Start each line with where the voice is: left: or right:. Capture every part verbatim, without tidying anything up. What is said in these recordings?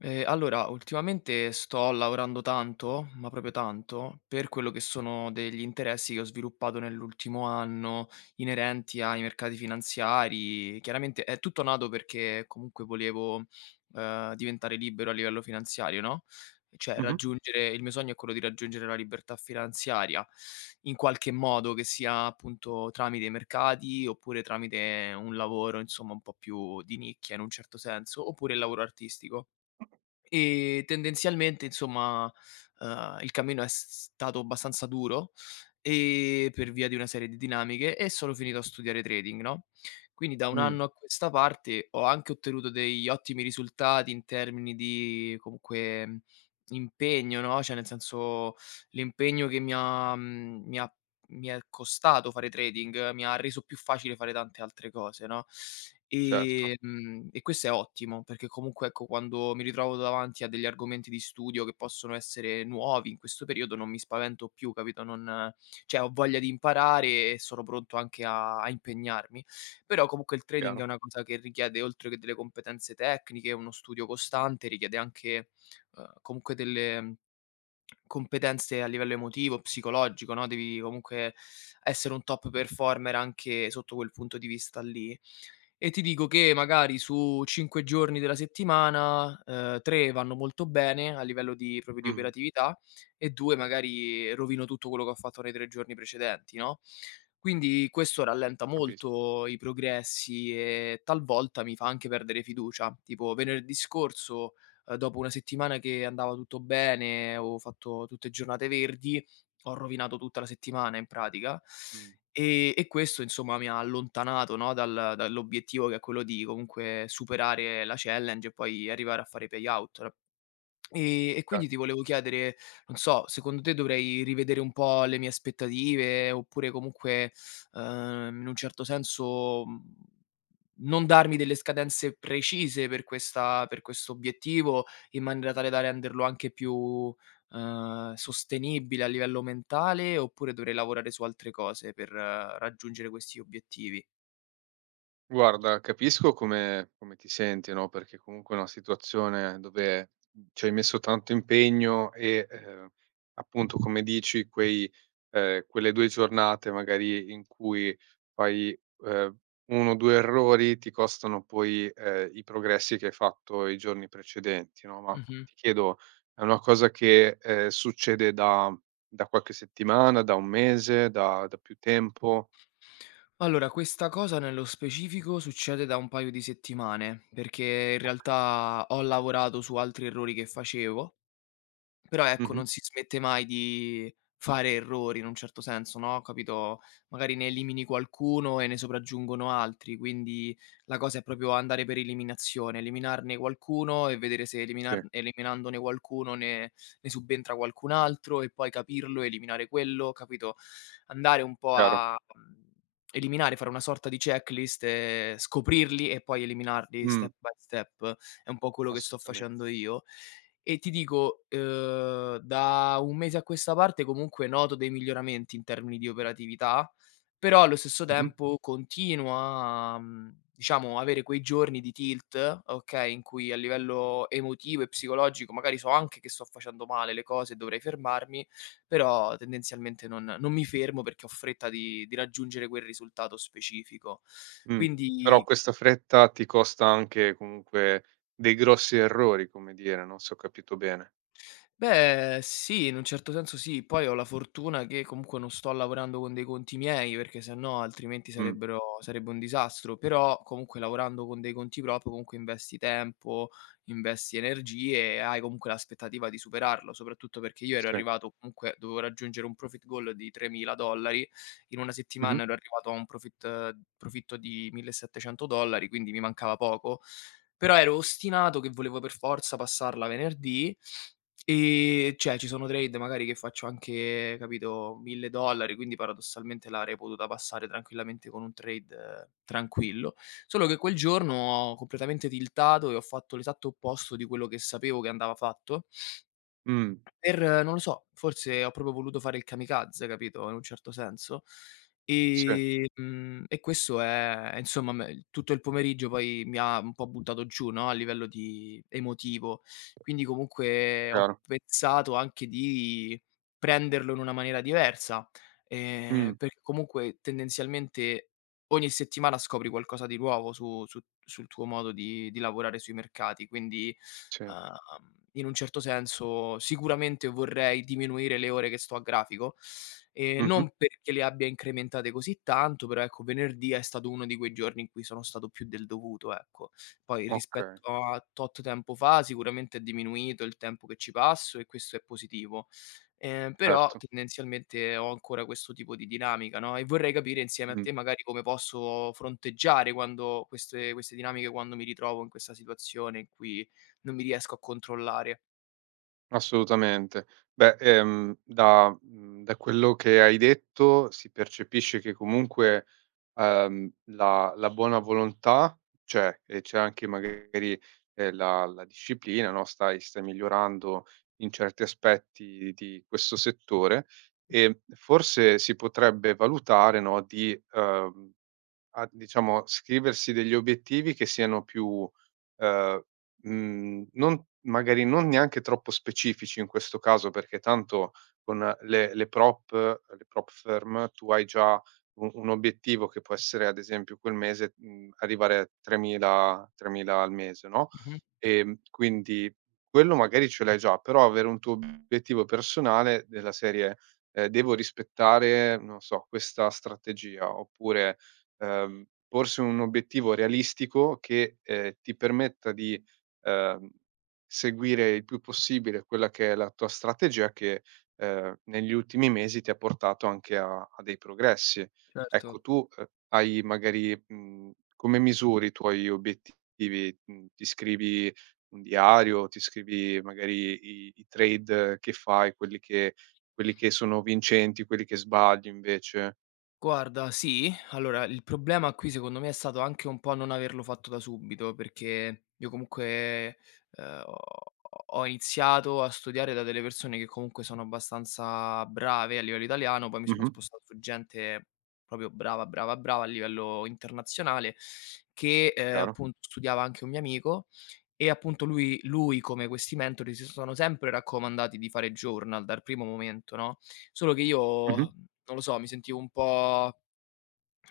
left: Ehm, allora ultimamente sto lavorando tanto, ma proprio tanto, per quello che sono degli interessi che ho sviluppato nell'ultimo anno inerenti ai mercati finanziari. Chiaramente è tutto nato perché comunque volevo, ehm, diventare libero a livello finanziario, no? Cioè
right: Mh-mh.
left: raggiungere il mio sogno è quello di raggiungere la libertà finanziaria in qualche modo, che sia appunto tramite i mercati oppure tramite un lavoro insomma un po' più di nicchia in un certo senso, oppure il lavoro artistico. E tendenzialmente insomma, ehm, il cammino è s s stato abbastanza duro e per via di una serie di dinamiche e sono finito a studiare trading, no? Quindi da un
right: Mh.
left: anno a questa parte ho anche ottenuto degli ottimi risultati in termini di comunque impegno, no? Cioè nel senso l'impegno che mi ha, mhmm, mi ha, mi è costato fare trading, mi ha reso più facile fare tante altre cose, no?
right: Certo.
left: Ehm, e questo è ottimo perché comunque, ecco, quando mi ritrovo davanti a degli argomenti di studio che possono essere nuovi in questo periodo non mi spavento più, capito? Non ceh ho voglia di imparare e sono pronto anche a a impegnarmi. Però comunque il trading è
right: Chiaro.
left: una cosa che richiede, oltre che delle competenze tecniche, uno studio costante, richiede anche, ehm, comunque delle competenze a livello emotivo, psicologico, no. Devi comunque essere un top performer anche sotto quel punto di vista lì. E ti dico che magari su cinque giorni della settimana, ehm, tre vanno molto bene, a livello di proprio
right: Mh
left: di
right: mh.
left: operatività, e due magari rovino tutto quello che ho fatto nei tre giorni precedenti, no. Quindi questo rallenta
right: Capisco.
left: molto i progressi e talvolta mi fa anche perdere fiducia. Tipo venerdì scorso, ehm, dopo una settimana che andava tutto bene, avevo fatto tutte giornate verdi, ho rovinato tutta la settimana in pratica.
right: Mh.
left: E e questo, insomma, mi ha allontanato, no, dal dall'obiettivo che è quello di comunque superare la challenge e poi arrivare a fare i payout. e e
right: Certo.
left: quindi ti volevo chiedere, non so, secondo te dovrei rivedere un po' le mie aspettative oppure comunque, ehm, in un certo senso, uhm, non darmi delle scadenze precise per questa per questo obiettivo in maniera tale da renderlo anche più, ehm, sostenibile a livello mentale? Oppure dovrei lavorare su altre cose per raggiungere questi obiettivi?
right: Guarda, capisco come come ti senti, no, perché comunque è una situazione dove ci hai messo tanto impegno e, ehm, appunto come dici quei, ehm, quelle due giornate magari in cui fai, ehm, uno o due errori ti costano poi, ehm, i progressi che hai fatto i giorni precedenti, no, ma
left: Mh-mh.
right: ti chiedo: è una cosa che, ehm, succede da da qualche settimana, da un mese, da da più tempo?
left: Allora, questa cosa nello specifico succede da un paio di settimane, perché in
right: Okay.
left: realtà ho lavorato su altri errori che facevo. Però, ecco,
right: Mh-mh.
left: non si smette mai di fare errori, in un certo senso, no, capito? Magari ne elimini qualcuno e ne sopraggiungono altri, quindi la cosa è proprio andare per eliminazione, eliminarne qualcuno e vedere se eliminar
right: Sì.
left: eliminandone qualcuno ne ne subentra qualcun altro e poi capirlo, eliminare quello, capito? Andare un po'
right: Chiaro.
left: a, mhmm, eliminare, fare una sorta di checklist e scoprirli e poi eliminarli step
right: Mh.
left: by step, è un po' quello che sto
right: Assolutamente.
left: facendo io. E ti dico, uhm, da un mese a questa parte comunque noto dei miglioramenti in termini di operatività, però allo stesso
right: Mh-mh.
left: tempo continuo a, mhmm, diciamo avere quei giorni di tilt, okay, in cui a livello emotivo e psicologico magari so anche che sto facendo male le cose e dovrei fermarmi, però tendenzialmente non non mi fermo perché ho fretta di di raggiungere quel risultato specifico.
right: Mh. Però
left: Quindi
right: questa fretta ti costa anche, comunque, dei grossi errori, come dire, no, se ho capito bene.
left: Beh, sì, in un certo senso sì. Poi ho la fortuna che comunque non sto lavorando con dei conti miei, perché se no altrimenti
right: Mh.
left: sarebbero sarebbe un disastro. Però comunque lavorando con dei conti prop comunque investi tempo, investi energie e hai comunque l'aspettativa di superarlo, soprattutto perché io ero
right: Sì.
left: arrivato comunque dovevo raggiungere un profit goal di tremila dollari. In una settimana
right: Mh-mh.
left: ero arrivato a un profit profitto di millesettecento dollari, quindi mi mancava poco. Però ero ostinato che volevo per forza passarla venerdì, ehm, ceh ci sono trade magari che faccio anche, capito, mille dollari, quindi paradossalmente l'avrei potuta passare tranquillamente con un trade tranquillo. Solo che quel giorno ho completamente tiltato e ho fatto l'esatto opposto di quello che sapevo che andava fatto.
right: Mh.
left: Per non lo so, forse ho proprio voluto fare il kamikaze, capito, in un certo senso.
right: Sì.
left: Ehm, mhmm, e questo è insomma me tutto il pomeriggio poi mi ha un po' buttato giù, no, a livello di emotivo. Quindi comunque ho
right: Chiaro.
left: pensato anche di prenderlo in una maniera diversa,
right: Mh.
left: ehm, perché comunque tendenzialmente ogni settimana scopri qualcosa di nuovo su su sul tuo modo di di lavorare sui mercati. Quindi,
right: Sì.
left: ehm, in un certo senso sicuramente vorrei diminuire le ore che sto a grafico, ehm,
right: Mh-mh.
left: non perché le abbia incrementate così tanto, però ecco venerdì è stato uno di quei giorni in cui sono stato più del dovuto, ecco. Poi
right: Okay.
left: rispetto a tot tempo fa sicuramente è diminuito il tempo che ci passo e questo è positivo. Ehm, però
right: Certo.
left: tendenzialmente ho ancora questo tipo di dinamica, no, e vorrei capire insieme a
right: Mh.
left: te magari come posso fronteggiare quando queste queste dinamiche, quando mi ritrovo in questa situazione in cui non mi riesco a controllare.
right: Assolutamente. Beh, ehm, da mhmm, da quello che hai detto si percepisce che comunque, ehm, la la buona volontà c'è, e c'è anche magari, ehm, la la disciplina, no, stai stai migliorando in certi aspetti di questo settore. Ehm, forse si potrebbe valutare, no, di, uhm, a diciamo, scriversi degli obiettivi che siano più, ehm, mhmm, non magari, non neanche troppo specifici in questo caso, perché tanto con le le prop le prop firm tu hai già u un obiettivo che può essere ad esempio quel mese, mhmm, arrivare tremila, tremila al mese, no,
left: Mh-mh.
right: ehm, quindi quello magari ce l'hai già, però avere un tuo obiettivo personale della serie: "Ehm, devo rispettare, non so, questa strategia," oppure, ehm, porsi un obiettivo realistico che, ehm, ti permetta di, ehm, seguire il più possibile quella che è la tua strategia che, ehm, negli ultimi mesi ti ha portato anche a a dei progressi. Ecco,
left: Certo.
right: tu, ehm, hai magari mhmm, come misuri i tuoi obiettivi? Mhmm, ti scrivi un diario, ti scrivi magari i i trade che fai, quelli che quelli che sono vincenti, quelli che sbagli invece?
left: Guarda, sì. Allora, il problema qui secondo me è stato anche un po' non averlo fatto da subito, perché io comuque, uhm, ho ho ho iziato a studiare da delle persone che comunque sono abbastanza brave a livello italiano, poi mi sono
right: Mh-mh.
left: spostato su gente propio brava, brava, brava a livello internazionale, che, ehm,
right: Chiaro.
left: appun studiava anche un mio amico e, appunto, lui lui come quessi mentori si sono sempre raccomandati di fare journal dar primo momento, no, solo che io,
right: Mh-mh.
left: non lo so, mi sentivo un po',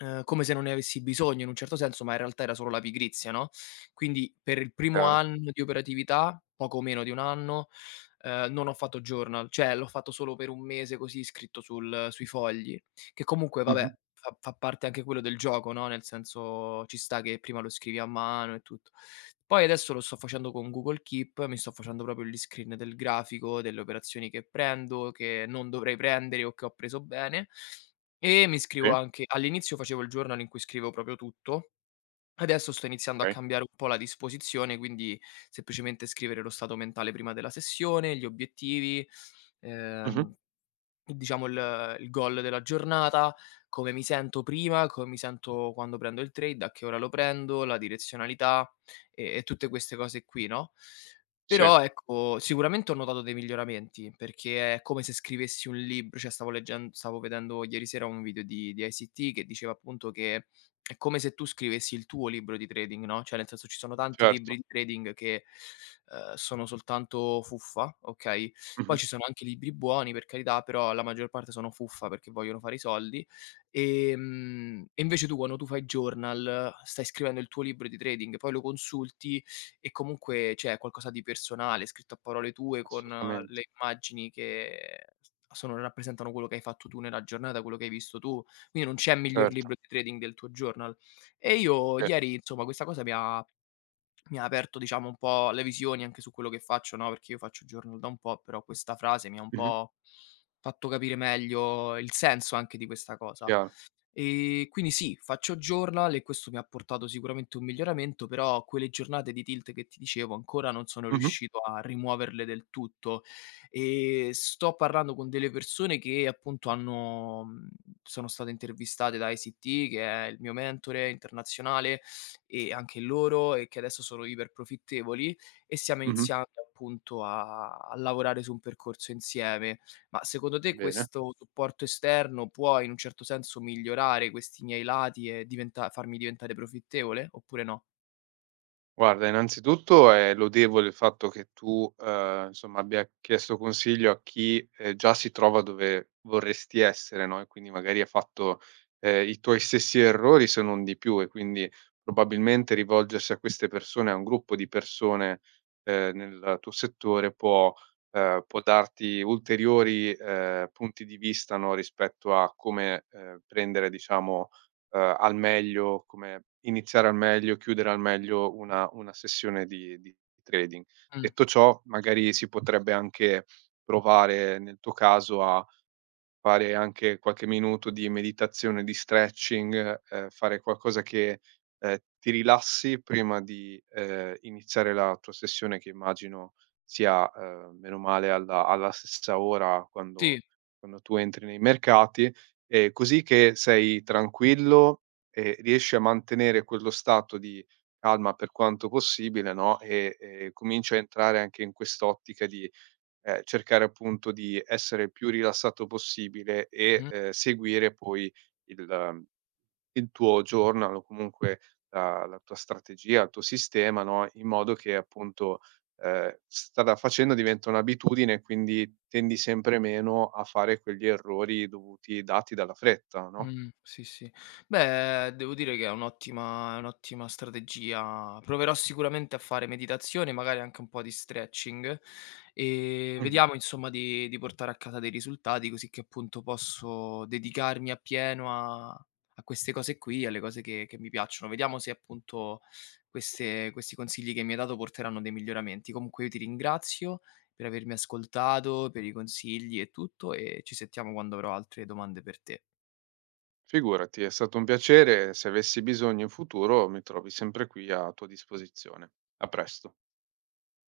left: ehm, come se non ne avessi bisogno in un certo senso, ma in realtà era solo la pigrizia, no, quindi per l primo
right: Chiaro.
left: anno di operatività, poco meno di un anno, ehm, non ho fatto journal, ceh l'ho fatto solo per un mese così, scritto sul sui fogli, che comunque, va
right: Mh-mh.
left: beh, fa fa parte anche quello del gioco, no, nel senso ci sta che prima lo scrivi a mano e tutto. Poi, adesso lo sto facendo con Google Keep, mi sto facendo propio gli screen del grafico, delle operazioni che prendo, che non dovrei prendere o che ho preso bene, e mi scrivo
right: Sì.
left: anche all'inizio facevo il journal in cui scriveo propio tutto, adesso sto iniziando a
right: Chei.
left: cambiare un po' la disposizione, quindi: seppicemente scrivere lo stato mentale prima della sessione, gli obiettivi,
right: Mh-mh.
left: ehm, diciamo il ehm, il goal della giornata, come mi sento prima, come mi sento quando prendo il trade, a che ora lo prendo, la direzionalità e e tutte queste cose qui, no?
right: Sì.
left: Però, ecco, sicuramente ho notato dei miglioramenti, perché è come se scrivessi un libr ceh, stavo leggend stavo vedendo ieri sera un video di di ICT che diceva, appunto, che è come se tu scrivessi il tuo libro di trading, no, ceh nel senso, ci sono tanti libri
right: Certo.
left: di trading che, uhm, sono soltanto fuffa, okay, poi
right: Mh-mh.
left: ci sono anche libri buoni, per carità, però la maggior parte sono fuffa perché vogliono fare i soldi. Ehm, e invece tu quanno tu fai journal stai scrivendo il tuo libro di trading, poi lo consulti e comunque ceh, è qualcosa di personale, scritto a parole tue, con
right: Assolutamente
left: le immagini che sono rappresentano quello che hai fatto tu nella giornata, quello che hai visto tu. Quini, non c'è miglior
right: Certo.
left: libro di trading del tuo journal. E io
right: E
left: ieri inzomma, questa cosa mi ha mi ha aperto, diciamo, un po' le visioni anche su quello che faccio, no, perché io faccio journal da un po', però questa frase mi ha un
right: Mh-mh.
left: po' fatto capire meglio il senso anche di questa cosa.
right: Chiaro.
left: Ehm, quindi sì, faccio journal e questo mi ha portato sicuramente un miglioramento, però quelle giornate di tilt che ti dicevo ancora non sono
right: Mh-mh.
left: riuscito a rimuoverle del tutto. Ehm, sto parrando con delle persone che, appunto, hanno, mhmm, sono state intervistate da ICT, che è il mio mentore internazionale, e anche loro, e che adesso sono iperprofittevoli e siamo
right: Mh-mh.
left: iniziando, appunto, a a lavorare su un percorso insieme. Ma, secodo te
right: Bene.
left: questo supporto esterno può in un certo senso migliorare questi miei lati e diventa farmi diventare profittevole, oppure no?
right: Guarda, innanzitutto è lodevole il fatto che tu, ehm, insomma abbia chiesto consiglio a chi, ehm, già si trova dove vorresti essere, no, e quindi magari ha fatto, ehm, i tuoi stessi errori se non di più, e quindi probabilmente rivolgersi a queste persone, a un gruppo di persone, ehm, nel tuo settore può, ehm, può darti ulteriori, ehm, punti di vista, no, rispetto a come, ehm, prendere diciamo, ehm, al meglio, come iniziare al meglio, chiudere al meglio una una sessione di di trading.
left: Mh.
right: Detto ciò, magari si potrebbe anche provare nel tuo caso a fare anche qualche minuto di meditazione, di stretching, ehm, fare qualcosa che, ehm, ti rilassi prima di, ehm, iniziare la tua sessione che immagino sia, ehm, bene o male alla alla stessa ora
left: Sì.
right: quando quando tu entri nei mercati, ehm, così che sei tranquillo e riesci a mantenere quello stato di calma per quanto possibile, no, e, ehm, cominci a entrare anche in quest'ottica di, ehm, cercare appunto di essere il più rilassato possibile e,
left: Mh-mh.
right: ehm, seguire poi il, ehm, il tuo journal o comunque la la tua strategia, il tuo sistema, no, in modo che appunto, ehm, strada facendo diventa un'abitudine e quindi tendi sempre meno a fare quegli errori dovuti dati dalla fretta, no?
left: Mh, sì, sì. Beh, devo dire che è un'ottima è un'ottima strategia. Proverò sicuramente a fare meditazione, magari anche un po' di stretching, ehm,
right: Mh-mh.
left: vediamo insomma di di portare a casa dei risultati così che appunto posso dedicarmi appieno a a queste cose qui, alle cose che che mi piacciono. Vediamo se appunto queste questi consigli che mi hai dato porteranno dei miglioramenti. Comunque io ti ringrazio per avermi ascoltato, per i consigli e tutto, ehm, ci sentiamo quando avrò altre domande per te.
right: Figurati, è stato un piacere. Se avessi bisogno in futuro mi trovi sempre qui a tua disposizione. A presto.